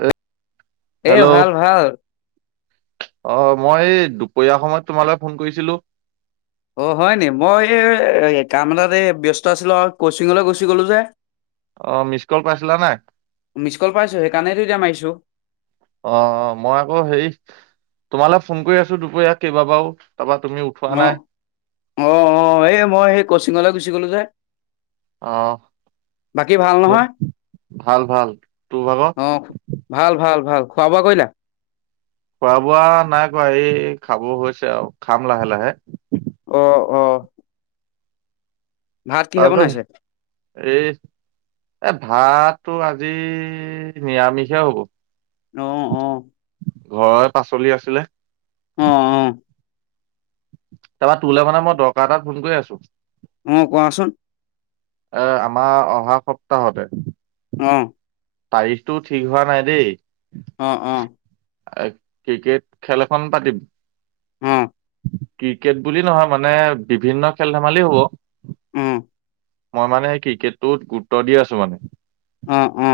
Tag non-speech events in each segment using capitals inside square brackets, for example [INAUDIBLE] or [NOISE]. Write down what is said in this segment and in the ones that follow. এ এ ভাল-ভাল। অ', মই এই দুপৰীয়া সময়ত তোমালে ফোন কৰিছিলো। অ', হয়নি মই এই কাম এটাত এই ব্যস্ত আছিলো আও কচিঙলৈ গুচি গলো যে অ', মিচ কল পাইছিলা নাই? মিচ কল পাইছো সেইকাৰণেতো এতিয়া মাৰিছো অ', মই আকৌ হেৰি তোমালে ফোন কৰি আছো দুপৰীয়া কেইবাবাও অ', অ', অ', এই মই এই কচিঙলৈ গুচি গ'লো যে। বাকী ভাল অহ', নহয় ভাল-ভাল তোৰ অ ভাগৰ ভাল ভাল ভাল খোৱা বোৱা কৰিলা? খোৱা বোৱা নাই কৰা এই খাব হৈছে আৰু খাম লাহে লাহে অ অ ভাত কিহে তাৰপিছত বনাইছে এই এ ভাতটো আজি নিৰামিষে হব অ অ ঘৰৰে পাচলি আছিলে অ অ তাৰপৰা তোলৈ মানে মই দৰকাৰ এটাত ফোন কৰি আছো অ কোৱাচোন এ আমাৰ অহা সপ্তাহতে অ তাৰিখটো ঠিক হোৱা নাই দেই অ অ ক্ৰিকেট খেল এখন পাতিম অ ক্ৰিকেট বুলি নহয় মানে বিভিন্ন খেল ধেমালি হব উম মই মানে ক্ৰিকেটটোত গুৰুত্ব দি আছো মানে অ অ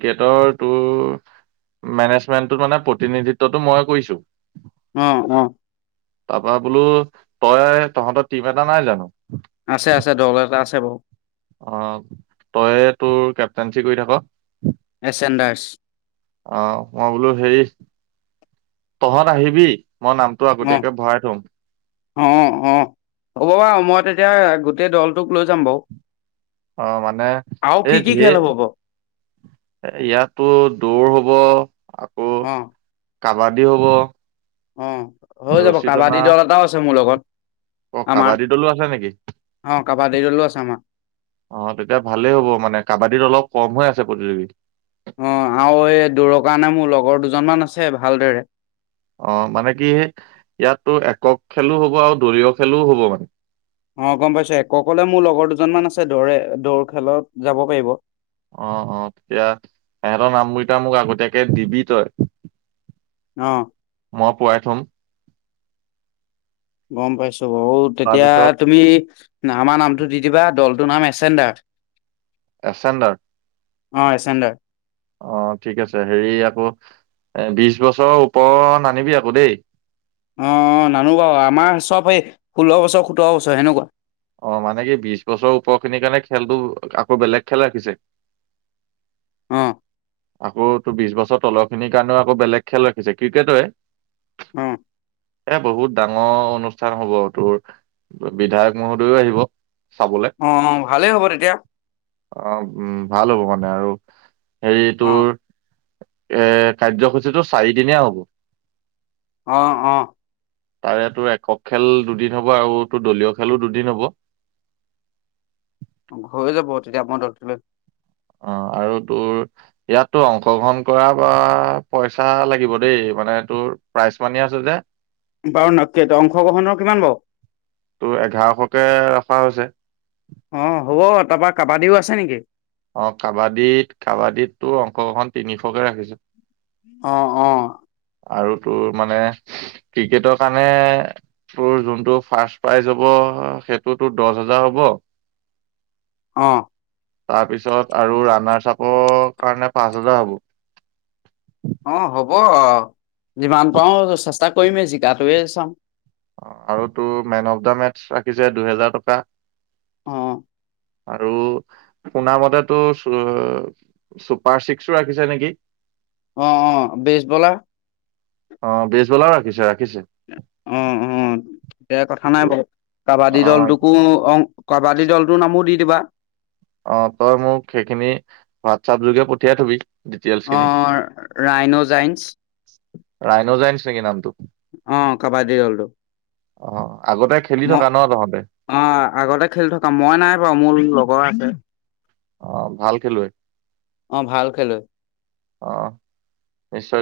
ক্ৰিকটৰ তোৰ মেনেজমেন্টটোত মানে প্ৰতিনিধিত্বটো মই কৰিছো উম উম তাৰপৰা বোলো তই তহঁতৰ টিম এটা নাই জানো আছে আছে দল এটা আছে বাৰু অ তই তোৰ কেপটেনঞ্চি কৰি থাক এচেণ্ডাৰ্ছ অ মই বোলো হেৰি তহঁত আহিবি মই নামটো অ আগতীয়াকে ভৰাই থম অ অ হ'ব বাৰু মই তেতিয়া গোটেই দলটোক লৈ যাম বাৰু অ মানে আৰু কি এই কি খেল ধেৰ হ'ব বাৰু ইয়াত তো দৌৰ হ'ব হব অ কাবাডী হ'ব অ হৈ যাব ৰছী টনা কাবাডী দল এটাও আছে মোৰ লগত অ আমাৰ কাবাডী দলো আছে নেকি অ কাবাডী দলো আছে আমাৰ অ তেতিয়া ভালেই হ'ব মানে কাবাডীত অলপ কম হৈ আছে প্ৰতিযোগী অ আৰু এই দূৰৰ কাৰণে মোৰ লগৰ দুজনমান আছে ভালদৰে অ মানে কি ইয়াতো একক খেলো হব আৰু দলীয় খেলো হব মানে অ গম পাইছো একক হলে মোৰ লগৰ দুজনমান আছে দৌৰে দৌৰ খেলত যাব পাৰিব অ অ তেতিয়া সিহঁতৰ নামকেইটা মোক আগতীয়াকে দিবি তই অ মই পোৱাই থম গম পাইছো বহুত এতিয়া তাৰপিছত তুমি আমাৰ নামটো দি দিবা দল টোৰ নাম এচেণ্ডাৰ এচেণ্ডাৰ অ এচেণ্ডাৰ অ ঠিক আছে হেৰি আকৌ এ বিশ বছৰৰ ওপৰৰ নানিবি আক দেই অ নানো বাৰু আমাৰ চব সেই ষোল্ল বছৰ সোতৰ বছৰ সেনেকুৱা অ মানে কি বিশ বছৰৰ ওপৰ খিনিৰ কাৰণে খেলটো আকৌ বেলেগ খেল ৰাখিছে অ আকৌ তো বিশ বছৰ তলৰ খিনিৰ কাৰণেও আকৌ বেলেগ খেল ৰাখিছে ক্ৰিকেটে হয় অ এ বহুত ডাঙৰ অনুষ্ঠান অনুষ্ঠান হ'ব তোৰ বিধায়ক মহোদয় ও আহিব চাবলে অ অ ভালেই হ'ব তেতিয়া আহ উম ভাল হ'ব মানে আৰু হেৰী অ এ কাৰ্যসূচী টো চাৰিদিনীয়া হ'ব অ অ তাৰে টো একক খেল দুদিন হ'ব আৰু টো দলীয় খেলো দুদিন হ'ব হৈ যাব তেতিয়া মই দলটো লৈ অ আৰু তোৰ ইয়াত তো অংশগ্ৰহণ কৰা বা পইচা লাগিব দেই মানে তোৰ প্ৰাইজ মানি আছে যে বাৰু ন কে অংশগ্ৰহণৰ কিমান লৱ তোৰ এঘাৰশকে ৰখা হৈছে তা পা কাবাডী ও আছে নেকি অ কাবাডীত কাবাডীটো অংশগ্ৰহণ তিনিশকে ৰাখিছোঁ আহ অ আৰু তোৰ মানে ক্ৰিকেটৰ কাৰণে তোৰ যোনটো ফাৰ্ষ্ট প্ৰাইজ হ'ব সেইটো তোৰ দচ হেজাৰ হ'ব অ তাৰ পিছত আৰু ৰানাৰ চাপৰ কাৰণে পাঁচ হেজাৰ হ'ব অ হ'ব যিমান পাৰো চেষ্টা কৰিমেই জিকাটোৱে চাম অ আৰু তোৰ মেন অফ দা মেথছ ৰাখিছে দুহেজাৰ টকা অ আৰু শুনা মতে টো চু চুপাৰ চিক্সো ৰাখিছে নেকি অ অ বেচ বলাৰ অ বেজবলাও ৰাখিছে ৰাখিছে অ অ এয়া কথা নাই বাৰু অ কাবাডী দলটোকো অং কাবাডী দলটোৰ নামো দি দিবা অ তই মোক সেইখিনি হোৱাটছাপ যোগে পঠিয়াই থবি ডিটেইলছ খিনি অ ৰাইনুজাইন্স ছাগে নামটো অ কাবাডী দলটো অ আগতে খেলি মই থকা ন তহঁতে অ আগতে খেলি থকা মই নাই বাৰু মোৰ লগৰ আছে অ ভাল খেলুৱৈ অ ভাল খেলোৱৈ আহ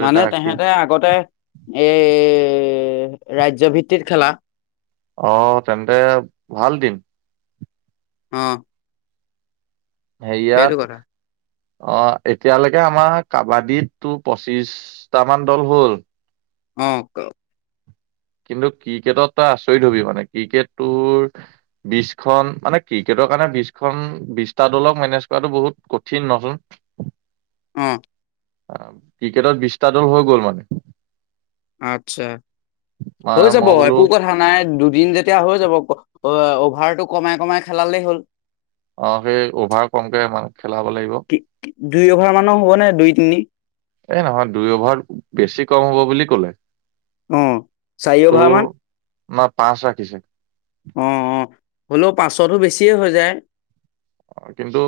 মানে তেহেঁতে আগতে এই ৰাজ্য ভিত্তিত খেলা অ, তেন্তে ভাল দিন। অ। সেইটো কথা হেইয়াৰ অ এতিয়ালৈকে আমাৰ কাবাডীতটো পঁচিশটামান দল হ'ল। অ। কিন্তু ক্ৰিকেটত তই আচৰিত হবি মানে ক্ৰিকেটটোৰ বিশখন মানে ক্ৰিকেটৰ কাৰণে বিশখন বিশটা দলক মেনেজ কৰাটো বহুত কঠিন নচোন। অ। অ ক্ৰিকেটত বিশটা দল হৈ গ'ল মানে। আতচ্ছা। হৈ মানে যাব মই বোলো একো কথা নাই দু টীম যেতিয়া হৈ যাব। অ অভাৰটো কমাই কমাই খেলালেই হ'ল। অ সেই অভাৰ কমকে মানে খেলাব লাগিব। কি দুই অভাৰ মানৰ হ'ব নে দুই তিনি এই নহয় দুই অভাৰ বেছি কম হব বুলি ক'লে। অ চাই তোৰ অভাৰ মান? না পাঁচ ৰাখিছে। অ, অ, হ'লেও পাঁচতো বেছিয়ে হৈ যায়। অ কিন্তু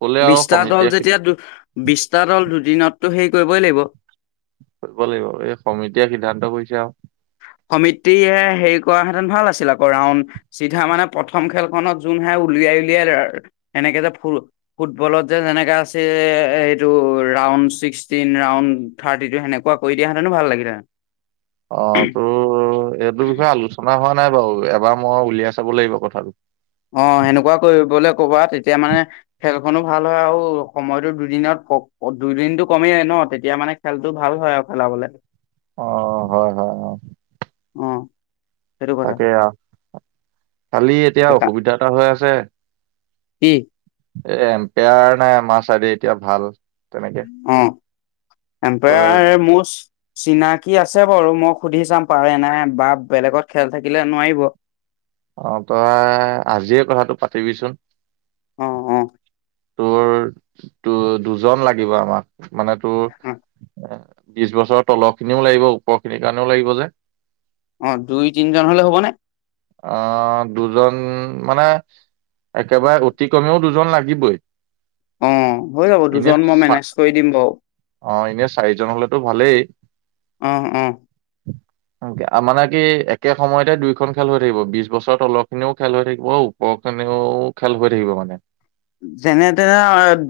ক'লে আৰু বিশটা দল সমিতিয়ে সি- যেতিয়া দু বিশটা দল দুদিনত তো হেৰি কৰিবই লাগিব। কৰিব লাগিব এই সমিতিয়ে সিদ্ধান্ত কৰিছে আৰু। সমিতিয়ে হেই কৰা হেতেন ভাল আছিল আকৌ ৰাউন চিধা মানে প্ৰথম খেলখনত জোন হাৰে উলিয়াই উলিয়াই সেনেকে যে ফুটবলত যে যেনেকে আছিল এইটো ৰাউন ছিক্সটিন ৰাউন থাৰ্টিটো সেনেকুৱা কৰি দিয়াহেতেনো ভাল লাগিহেতেন। অ তো এইটো বিষয়ে আলোচনা হোৱা নাই বাৰু এবাৰ মই উলিয়াই চাব লাগিব কথাটো। অ সেনেকুৱা কৰিবলে কবা তেতিয়া মানে খেল খনো ভাল হয় আৰু সময়তো দুদিনত দুইদিনটো কমেই ন তেতিয়া মানে খেলতটো ভাল হয় আৰু খেলাবলে। অ, হয়, হয়, হয়। উম। তাকে আৰু কালি এতিয়া অসুবিধা এটা হৈ আছে। কি? এ এম্পায়াৰ নাই আমাৰ চাইডে এতিয়া ভাল। তেনেকে, অ, তই এম্পায়াৰ মষ্ট। চিনাকি আছে বাৰু মই খুধি [UNINTELLIGIBLE] চাম পাৰে নাই বা বেলেগত খেল থাকিলে নোৱাৰিব। অ তই আজিয়ে কথাটো পাতিবিচোন। অ, অ। তোৰ দু দুজন লাগিব আমাক। মানে তোৰ অ এ বিশ বছৰৰ তলৰ খিনিও লাগিব ওপৰ খিনিৰ কাৰণেও লাগিব যে। অ দুই তিনজন হলে হ'বনে। আহ দুজন মানে। একেবাৰে অতি কমেও। দুজন লাগিবই। অ হৈ যাব এনে দুজন মই চ মেনেজ কৰি দিম বাৰু অ এনে চাৰিজন হলেতো ভালেই। অহ অহ মানে কি একে সময়তে দুইখন। খেল হৈ থাকিব বিশ বছৰ তলৰ খিনিও খেল হৈ থাকিব। ওপৰ খিনিও খেল হৈ থাকিব মানে। যেনে তেনে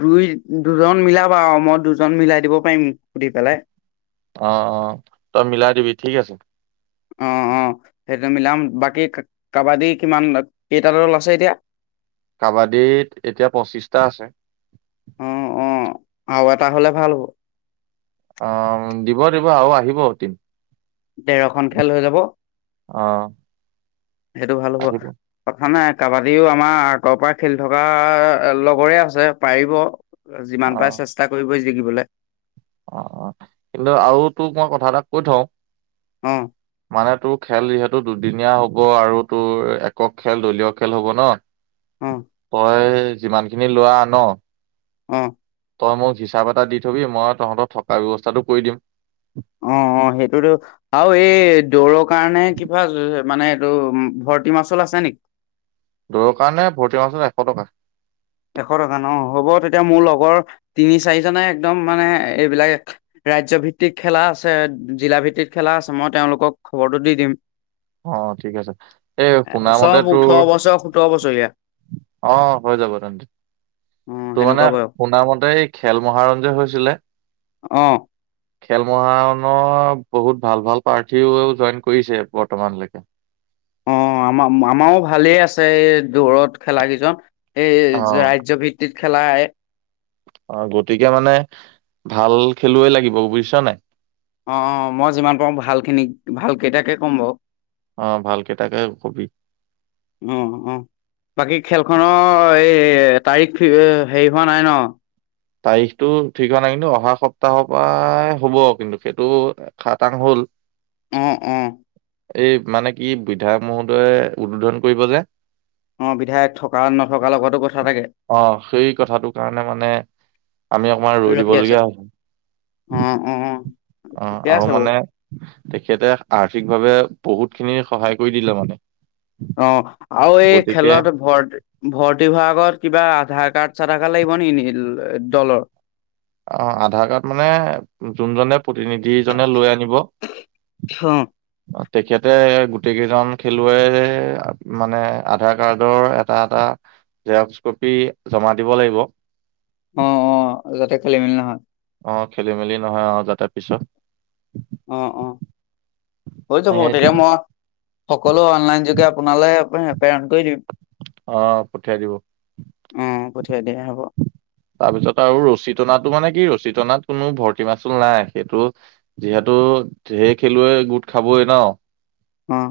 দুই দুজন মিলাবা আৰু মই দুজন মিলাই দিব পাৰিম সুধি পেলাই। অ অ তই মিলাই দিবি ঠিক আছে। অ অ সেইটো মিলাম বাকী কাবাডী কিমান কেইটা দল আছে এতিয়া। কাবাডীত এতিয়া পঁচিছটা আছে। অ অ আৰু এটা হলে ভাল হ'ব। অ দিব দিব আৰু আহিবদিন। ডৰ খ খেল হৈ যাব। অহ। সেইটো ভাল হ'ব কথা নাই। কাবাডীও আমাৰ আগৰ পৰা খেলি থকা লগৰে আছে পাৰিব। যিমান পাৰে চেষ্টা কৰিবই। থাকিবেলাই অ অ কিন্তু আৰু তোক মই কথা এটাক কৈ থওঁ। অ মানে তোৰ খেল যিহেতু দুদিনীয়া হ'ব। হ'ব আৰু তোৰ একক খেল দলীয় খেল হ'ব অ ন। তয়। যিমান খিনি লোৱা ন। অ। তই মোক হিচাপ এটা দি থবি মই। তহঁতৰ থকা ব্যয়ৱস্থাটো কৰি দিম। অ অ সেইটোতো আৰু এই দৌৰৰ কাৰণে কিবা মানে এইটো ভৰ্তি মাচুল আছে নেকি? দৌৰ কাৰণে ভৰ্তি মাছত এশ টকা। এশ টকা ন হ'ব তেতিয়া মোৰ লগৰ তিনি চাৰিজনে একদম মানে এইবিলাক ৰাজ্য ভিত্তিক খেলা আছে। জিলা ভিত্তিক খেলা আছে। মই তেওঁলোকক খবৰটো দি দিম। অ ঠিক আছে এই শুনামতে চব ওঠৰ তোৰ বছৰ সোতৰ বছৰীয়া অ হৈ যাব তেন্তে। অ তোৰ মানে সেনেকুৱা বয়স শুনা মতে এই খেল মহাৰঞ্জ হৈছিলে। অ খেল মহানৰ বহুত ভাল ভাল প্ৰাৰ্থীও জইন কৰিছে বৰ্তমানলৈকে। অ আমাৰ আমাৰো ভালেই আছে এই দৌৰত খেলা কেইজন। এই অ', ৰাজ্য ভিত্তিত। খেলাই অ গতিকে মানে ভাল খেলুৱৈ লাগিব বুজিছ নে নাই অ অ মই যিমান পাওঁ ভালখিনি ভাল কেইটাকে ক'ম বাৰু অ', ভালকেইটাকে কবি। অ অ বাকী খেলখনৰ, এ, তাৰিখ ফি এ, হেৰি হোৱা নাই ন? তাৰিখটো ঠিক হোৱা নাই। কিন্তু অহা সপ্তাহৰ পৰাই হ'ব কিন্তু, সেইটো খাতাং হ'ল। অ', অ'। এই মানে কি, বিধায়ক মহোদয়ে উদ্বোধন কৰিব যে। অ', বিধায়ক থকা নথকা লগতো কথা থাকে। অ', সেই কথাটোৰ কাৰণে মানে আমি অকমান ৰৈ ৰখি আছে দিবলগীয়া হৈছে। অ অ অ', ঠিকে আৰু আছে বাৰু মানে, তেখেতে আৰ্থিকভাৱে বহুতখিনি সহায় কৰি দিলে মানে। অ', আৰু এই গতিকে খেলত ভৰ্তি-ভৰ্তি হোৱাৰ আগত কিবা আধাৰ কাৰ্ড চাধাৰকাৰ্ড লাগিব নেকি-নেকি দলৰ? অ', আধাৰ কাৰ্ড মানে, জোনজনে প্ৰতিনিধিজনে লৈ আনিব তেখেতে গোটেই কেইজন খেলুৱৈৰ মানে, আধাৰ কাৰ্ডৰ এটা এটা জেৰক্স কপি জমা দিব লাগিব। অ', অ', যাতে খেলি মেলি নহয়। অ', খেলি মেলি নহয় আৰু যাতে পিছত। অ', অ'। হৈ যাব, এই তেতিয়া তেন মই ক'লো, অনলাইনযোগে আপোনালে প্ৰেৰণ কৰি দিম। অ', পঠিয়াই দিব। অ পঠিয়াই দিয়া হ'ব তাৰপিছত আৰু ৰচী টনাটো মানে কি, ৰচী টনাত কোনো ভৰ্তি মাচুল নাই, সেইটো যিহেতু ধেৰ খেলুৱৈ গোট খাবই ন। অ'।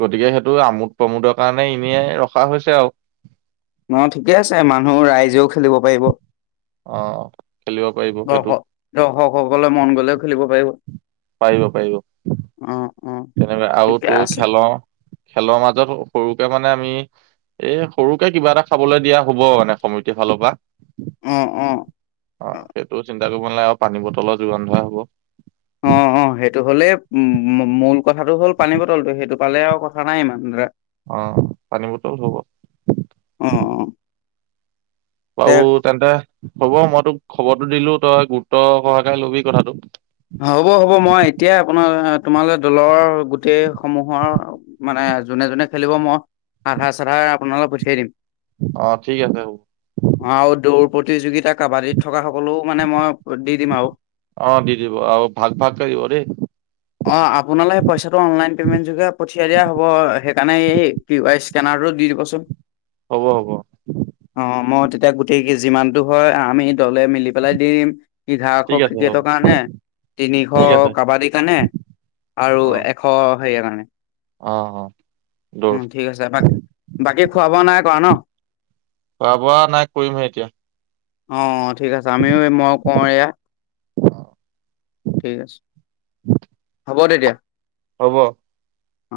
গতিকে সেইটো আমোদ প্ৰমোদৰ কাৰণে ইনেই ৰখা হৈছে আৰু। অ', ঠিকে আছে মানুহ-ৰাইজেও খেলিব পাৰিব। অ খেলিব পাৰিব সেইটো দৰ্শক দৰ্শকসকলে মন গ'লেও খেলিব পাৰিব। পাৰিব পাৰিব। অ অ তেনেহ'লে আৰু ঠিকে তোৰ আছে খেলৰ, খেলৰ মাজত সৰুকে মানে আমি এ, সৰুকে কিবা এটা খাবলৈ দিয়া হ'ব, মানে সমিতিৰ ফালৰ পৰা। অ', সেইটো চিন্ত চিন্তা কৰিব নালগে, আৰু পানী বটলৰ যোগান ধৰা হ'ব। অ', অ', সেইটো হ'লেই উম-মূল কথাটো হ'ল পানী বটলটো, সেইটো পালে আৰু কথা নাই ইমান ধৰা। অ', পানী বটল হ'ব। অ অ দে বাৰু, তেন্তে হ'ব মই তোক খবৰটো দিলো, তই গুৰুত্ব সহকাৰে ল'বি কথাটো। হ'ব হ'ব, মই এতিয়াই আপোনাৰ তোমালৈ দলৰ গোটেই সমূহৰ, মানে জোনে জোনে খেলিব, মই আধাৰ-চাধাৰ আপোনালৈ পঠিয়াই দিম। অ', ঠিক আছে হ'ব। আৰু দৌৰ প্ৰতিযোগিতা কাবাডীত থকা সকলো মানে মই দি দিম আৰু অ', আও ভাগ ভাগ কে দিব দেই। অ', আপোনালে সেই পইচাটো অনলাইন পেমেন্ট যোগে পঠিয়াই দিয়া হ'ব, সেইকাৰণে এই কে ওৱাই চি কেনাৰটো দি দিবচোন। হ'ব হ'ব। এতিয়া গোটেই যিমানটো হয় আমি দলে মিলি বেলাই দিম। ইঘাৰ শ ঠিক আছে হ'ব কেইটকা হে তিনিশ ঠিক আছে কাবাডী কানে আৰু অ এশ হেই কাআনে। অ অ দৌৰ। খোৱা-বোৱা নাই কৰা ন? খোৱা বোৱা নাই, কৰিমহে এতিয়া। অ অ ঠিক আছে, আমিও এ মই কওঁ এয়া। ঠিক আছে। হ'ব তেতিয়া। হ'ব। অ।